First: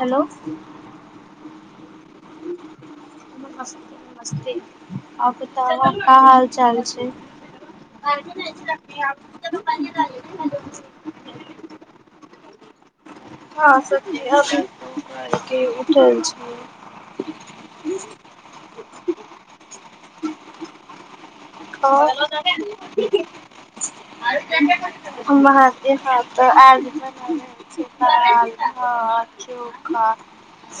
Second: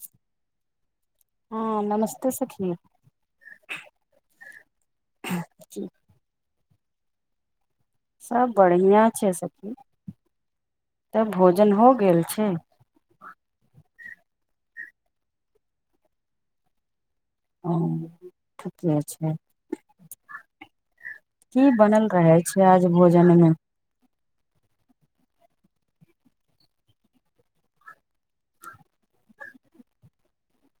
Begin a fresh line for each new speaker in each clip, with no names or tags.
Hello.
ह नमस्ते सखी
नमस्ते नमस्ते आता
जी
कऽ हाल चाल छै।
सभ बढ़िया छै। सभकीज तब भोजन हो गेल छै।
सत अभू करके उठल छी।
[unintelligible] ठीके छै की बनल
और [unintelligible]
रहे छै आज
ज
भोजन मे
ह तऽ आ हा चोखा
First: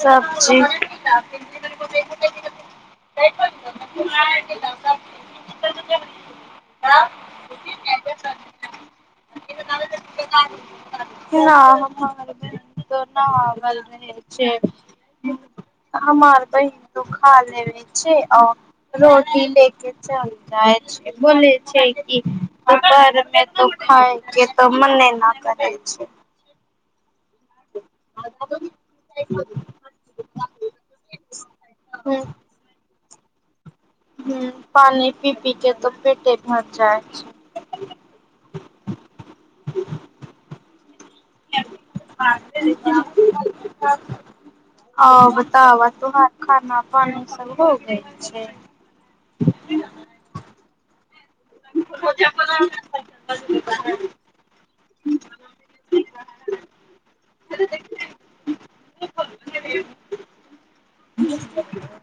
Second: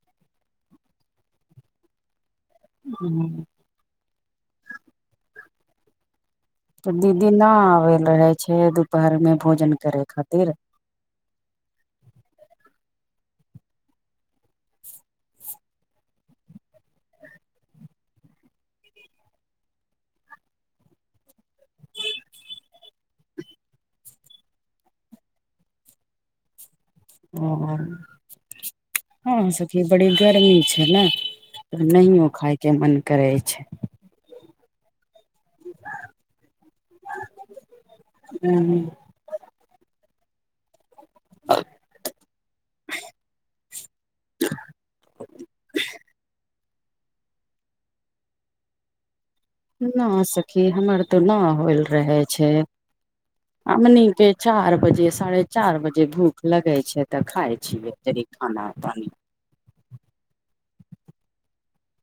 सब्जी [unintelligible] [unintelligible]
तऽ दीदी नहि आब लऽ रहै छै। दुपहरमे भोजन करे खातिर
[unintelligible] हमार बहीन तऽ खा लेने छैय औ रोटी लेके चल [unintelligible] बोले छैय कि [unintelligible] खाय जेतऽ मन्ने न करे छैय।
अ
ह
हँ सखी बड़ी गर्मी छैय ने नहियो खाय के मन करै छैय।
हूं पानि पी पी के त पेटे भर जाइत छैय।
ह
[inaudible] आ बताव तू हर खाना पानि सब हो गेल छैय।
न सखी हमर तऽ न होयल रहै छैय।
[unintelligible]
हमनि के चार बजे साढ़े चार बजे भूख लगे छैय तऽ खाय छियै खाना पानी।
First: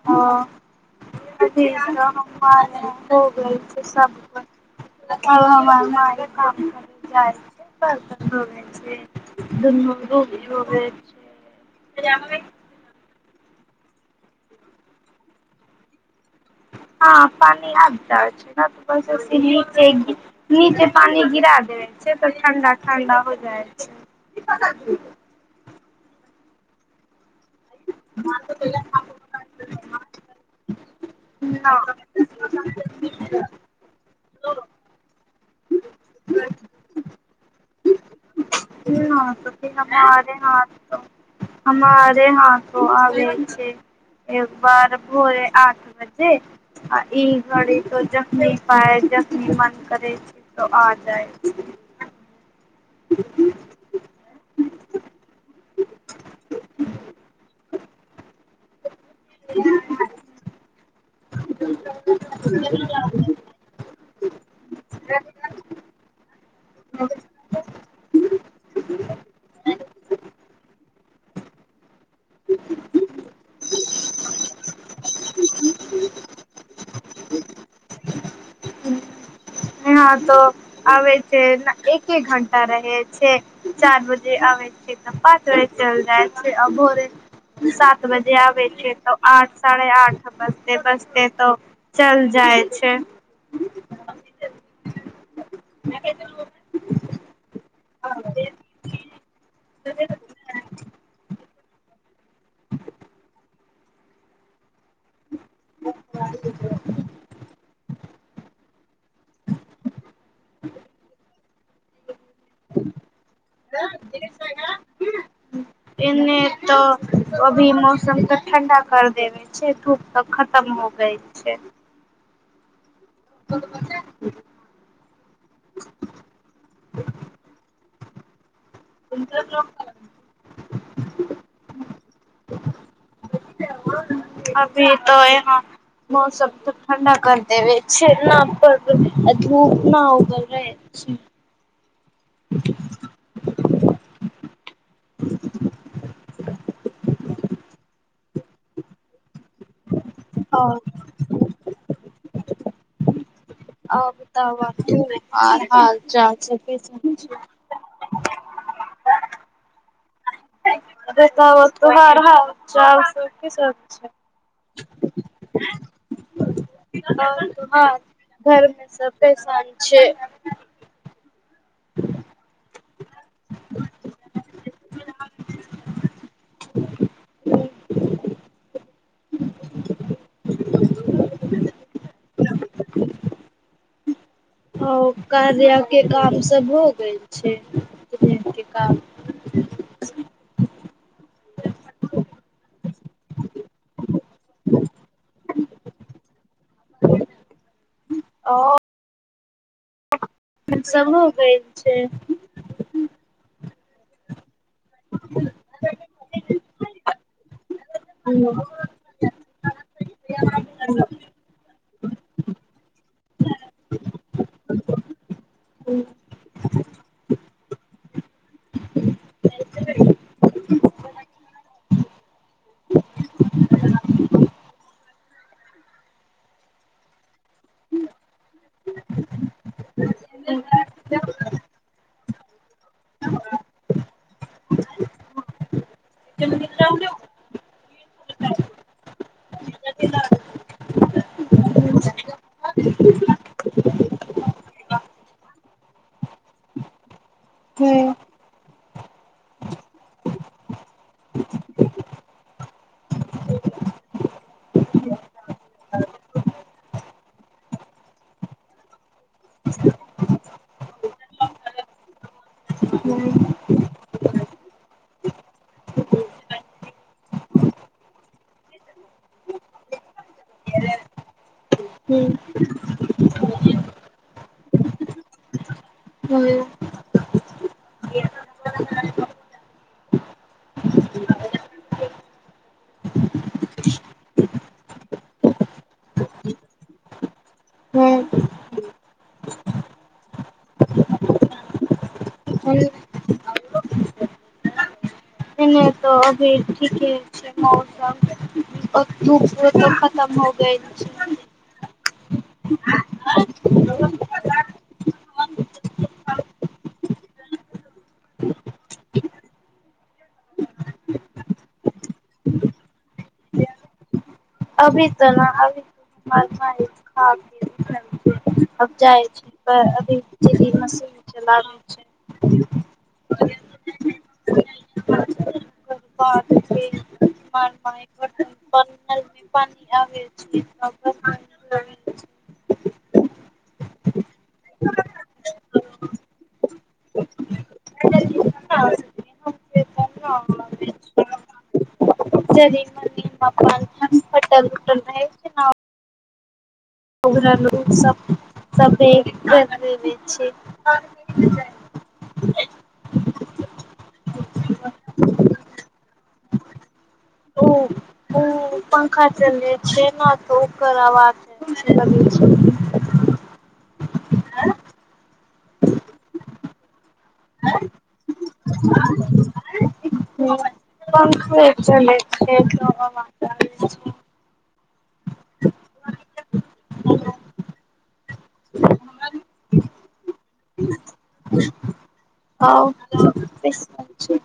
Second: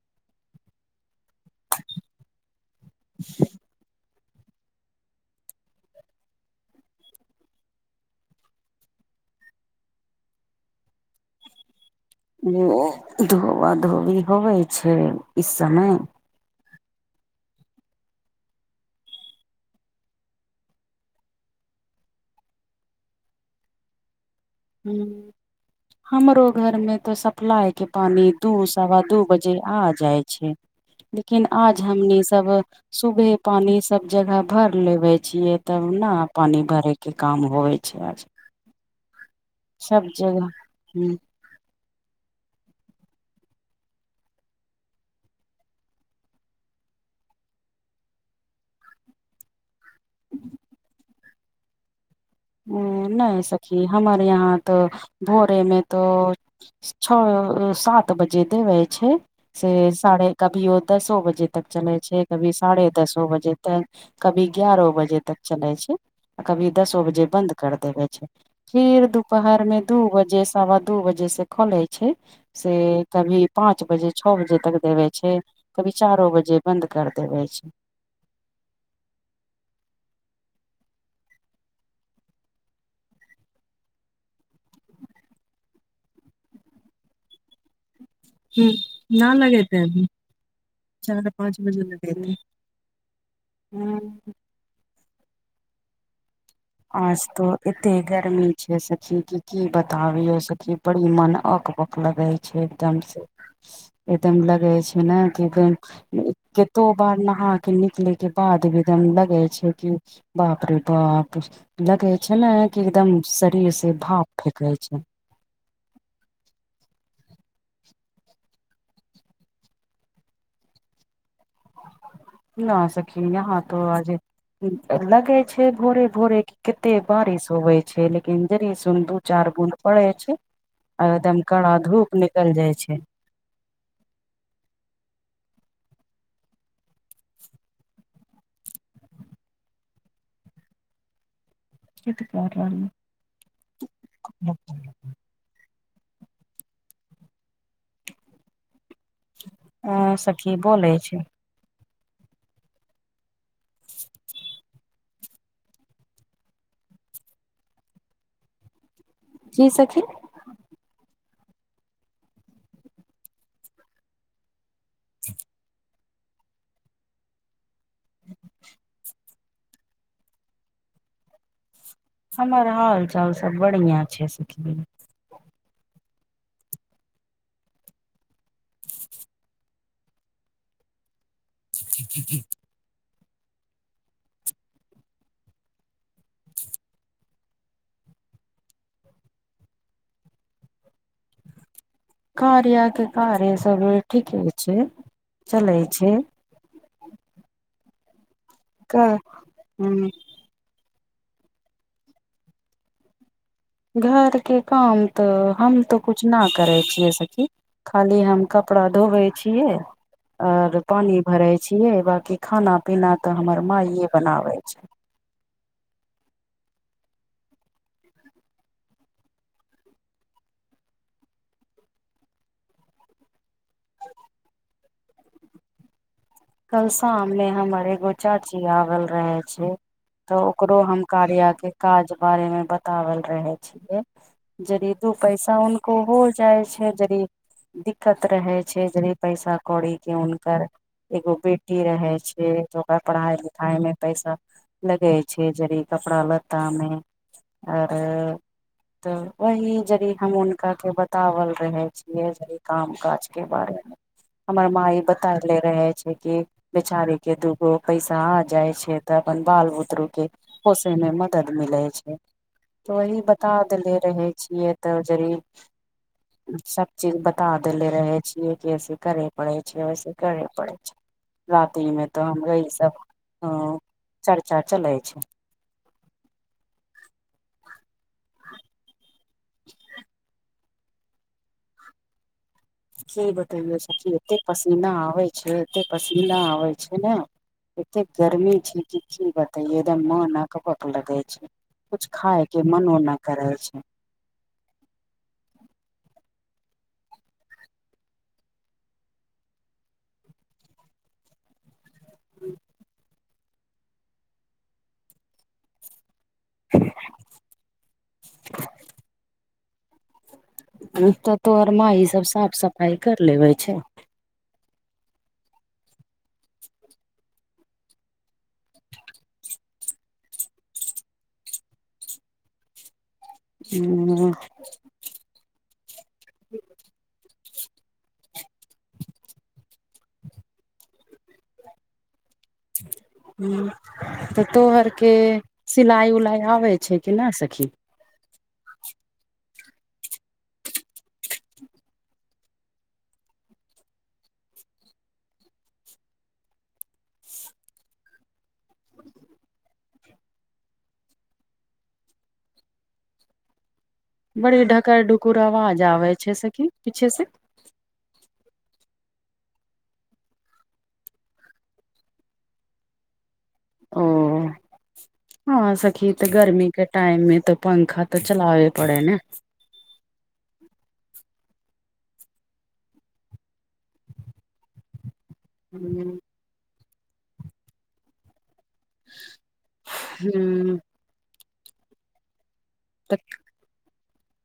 हँ [unintelligible] अब हमर माई काम करे जाइ छैय। [unintelligible]
[unintelligible] धोबा धोबी होबै छैय इ समय।
हँ पानि [unintelligible] नीचे पानि गिरा देबे छैय तऽ ठण्डा ठण्डा हो जाइ छैय।
हूं हमरो घरमें त सब प्लाय के पानी दू सवा दू बजे आ जाय छैय। लेकिन
न
आज हमनी सब सुबहे पानि सब जगह भर लेबे छियै तब न पानि भरेके काम होेय छैय आज। सब जगह ह
[unintelligible] हँमारे हाथों आबे छैय। एक बार भोरे आठ बज्जे आ ई घड़ी त जखनी पाय जखनी मन करे त आ जाए छैय
ओ नय सखी हमर यहाँ तऽ भोरे में त छअ सात बजे देबै छैय से साढ़े कभी ओ दसो बजे तक चलै छैय कभी साढ़े दसो बजे तऽ कभी ग्यारहो बजे
छै
तक चलै छैय आ कभी दसो बजे बन्द कर देबै छैय। फिर दुपहरमें दू बजे सवा दू बजे से खोले छैय। से कभी पाँच बजे छः बजे तक देबे छैय। कभी चारो बजे बन्द कर देबे छैय।
यहां त आबे छैय एक्के घंटा रहे छैय चार बजे आबे [unintelligible] पाॅंच बजे चल जाइ छैय आ भोरे सात [unintelligible] बजे
ह
आबय छिये त
न
आठ
लगेते
साढ़े
अभी
आठ बजते बजते
चार
त
पाँच
चल जाइ छैय।
हूं
[inaudible]
आज त एते गर्मी छैय सखी क की बताबीय सखी बड़ी मन अक बक लगै छै एकदम से एकदम लगे छै न कि बैंक कएतो बार नहा के निकले के बाद भी एक दम लगे छै कि बाप रे बाप लगे छै ने कि एकदम शरीर से भाप फेेकै छै
एने तो अभी मौसम तऽ ठण्डा कर देबै। अचछे धूप तक खतम हो गय। छै
न सकी यहाँ हाथो आज लगे छै। भोरे भोरे क कते बारिश होवे छै। लेकिन िंजरी सु दू चार बूद पड़े छै। आ एकदम कड़ा धूप निकल जाय छै।
अभी त ह हँ मौसम त ठण्डा कर देबै छए ना पड़ आ धूप न उगल रहै [inaudible]
[unintelligible]
[inaudible]
अं सखी
और
बोलै छै
[unintelligible]
की सखी
[unintelligible] [inaudible] हँ घरमे सब परेशान छै।
हमर हाल चाल सब बढ़िआँ छै। सखी
ह
[inaudible]
ओ कअल्या कि के काम सब हो गेल छै। के काम [inaudible]
कार य के कार सब ठीके छै। चले छै।
ओ
क हँ
सबो ग छै।
घरके काम तऽ हम तऽ कुछ न करे छीियै। सखी खाली हम कपड़ा धोबै छियै। आऔर पानी भरे छियै। बाकि खाना पीना तऽ हमर माायइे बनाबे छै।
ह
कल शाम में हमर एगो चाची आवल रहे छै। तऽ ओकरो हम कार्ये काज बारेमे बताबल रहै छियै। जद दू पैसा उनको हो जाइ छै। जद दिक्कत रहै छै। यदि पैसा कौड़ी के हुनकर। एगो बेटी रहै छै। तऽ ओकरा पढ़ाई लिखाई मे पैसा लगै छै। जड़ कपड़ा लत्तामे आरो तऽ वही यदि हम हुनकाके बताओल रहै छियै। य काम काजके बारेमे हमर मा ई बतायले रहे छै। कि बेचारी के दूगो पैसा आ जाइ छै। तऽ अपन बाल बुतरु के पोसे में मदद मिले छै। तऽ वही बता देेले रहै छियै। तऽ जरीब सब चीज बता देेले रहे छियै। कि ऐसे करे पड़े छै। वऐसे करे पड़े छै। राति मे तऽ हमरे सब चर्चा चलै छैय।
[inaudible]
[inaudible] की बतैयो सखी एते पसीना आबै छै। एते पसीना आबै छैय ने एते गर्मी छैय कि की बत तऽ एकदम म नकबक लगे छैय। कुछ खायके मनो नहि करे छैय।
नहि नहि तो अभी ठीके ह मौसम [unintelligible] छैय। [inaudible]
[inaudible] तऽ तोहर माई सब साफ सफाई कर लेबे छैय।
अभी त ना अभी [unintelligible] [unintelligible]
हूं
[unintelligible] [unintelligible]
ह तऽतो हरके सिलइ उलाइ आ
[unintelligible] [unintelligible] मान पटल उटल रह [unintelligible]
[inaudible]
[inaudible]
बड़ी ढकल ढुकुर आवाज आबै छैय सखी पीछे से।
ओ ओ पंखा चल छैय न त ओकर आवाज [unintelligible]
ओ हँ सखी त गर्मीके टाइम मे तऽ पंखा तऽ चलावे पड़े ने।
हूं पंखे चले छैय [unintelligible]
हूँ
ह
हू
आव
तऽ
[unintelligible]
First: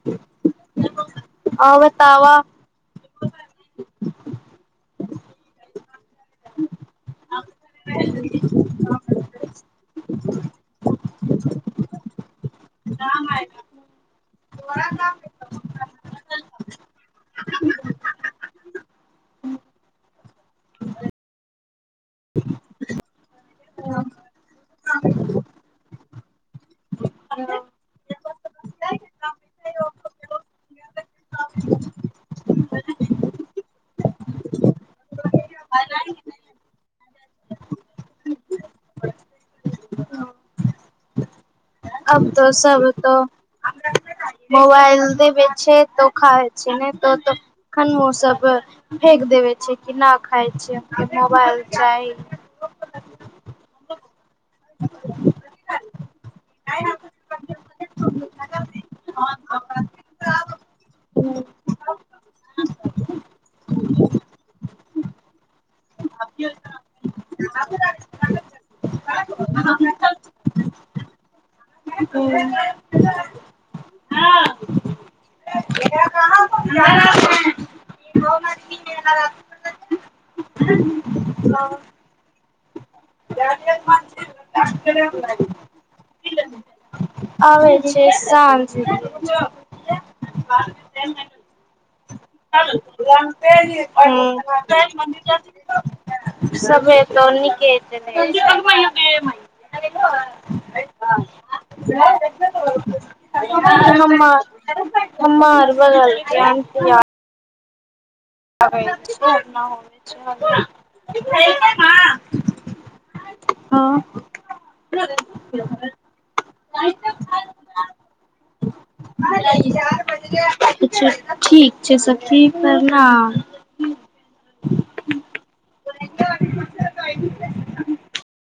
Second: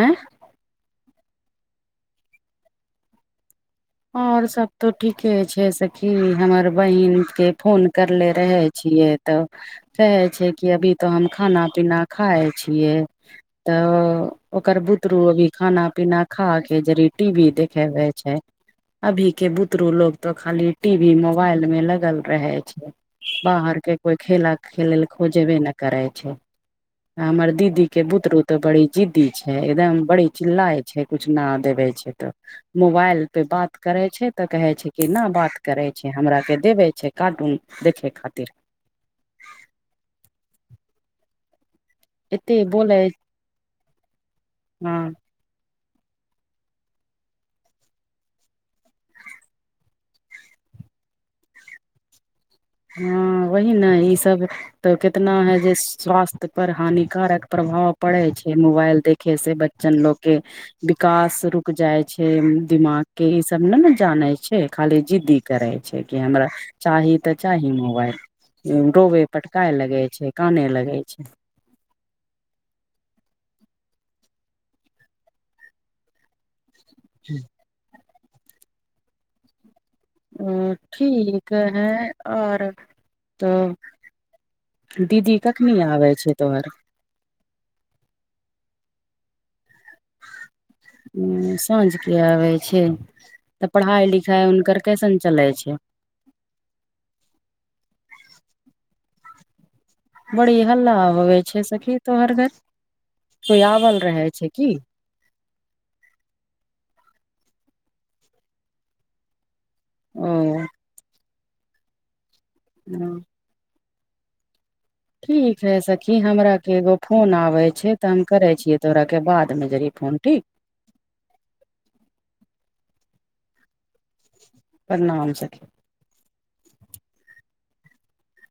आँय
आब ताबा
और सब तो ठीके छैय सखी हमर बहिन के फोन करले रहै। छियै तऽ कहै छैय कि अभी तऽ हम खाना पीना खाइ छियै। तऽ ओकर बुतरु अभी खाना पीना खा के जेड़ टी वी देखेव छैय। अभीके बुतरू लोग तो खाली टी वी मोबाइलमें लगल रहे छैय। बाहरके कोइ खेला खेल ल खोजबे नहि करै छैय। हमर दीदी के बुतरू तो बड़ी जिद्दी छैय एकदम बड़ी चिल्लाय छैय कछ न देबे छैय तऽ मोबाइल पे बात करे छैय तऽ कहे छैय कि न बात करै छैय हमराके देबै छैय कार्टून देखै खातिर
अब तऽ
एते
सब
बोले
तऽ
हँ
मोबाइल देबे छैय। तऽ खाइ छैय ने तऽ खानबो सब फेेक देबे छैय कि नहि खाय मोबाइल चाही।
हँ वही न ई सब तऽ कितना है जे स्वास्त कर हानिकारक प्रभाव पड़ै छै। मोबाइल देखे से बच्चन लोग के। विकास रुक जाइ छै। दिमाग के ई सब न ने जाने छै। खाली जिद्दी करै छै। कि हमरा चाही तऽ चाही मोबाइल डोबे पटकाए लगै छै। काने लगै छै।
ह [unintelligible] ह [unintelligible]
हू [unintelligible]
ह [unintelligible] [unintelligible]
ओ ठीक हैं। आओर तऽ दीदी कखनी आबै छै। तोहर
आबै छै [unintelligible] ब [unintelligible]
उं साँझ के आबे
रामप मन्दर
हुनकर कैसन
[unintelligible]
चलै छै
सब एत नीकेै [unintelligible]
बड़ी हल्ला होेबै छै सखी तो हर घर कोई आवल रहै छै की
हमार बगलके आन्टी आ हो
ओ
छै [unintelligible]
हँ
हँ
ठीक है सखी हमरा के एगो फोन आबै छै। तऽ हम करै छियै। तोहराके बादमे जड़ि फोन ठीक
अचछा ठीक छै। सखी परणाम
प्रणाम सखी
[inaudible]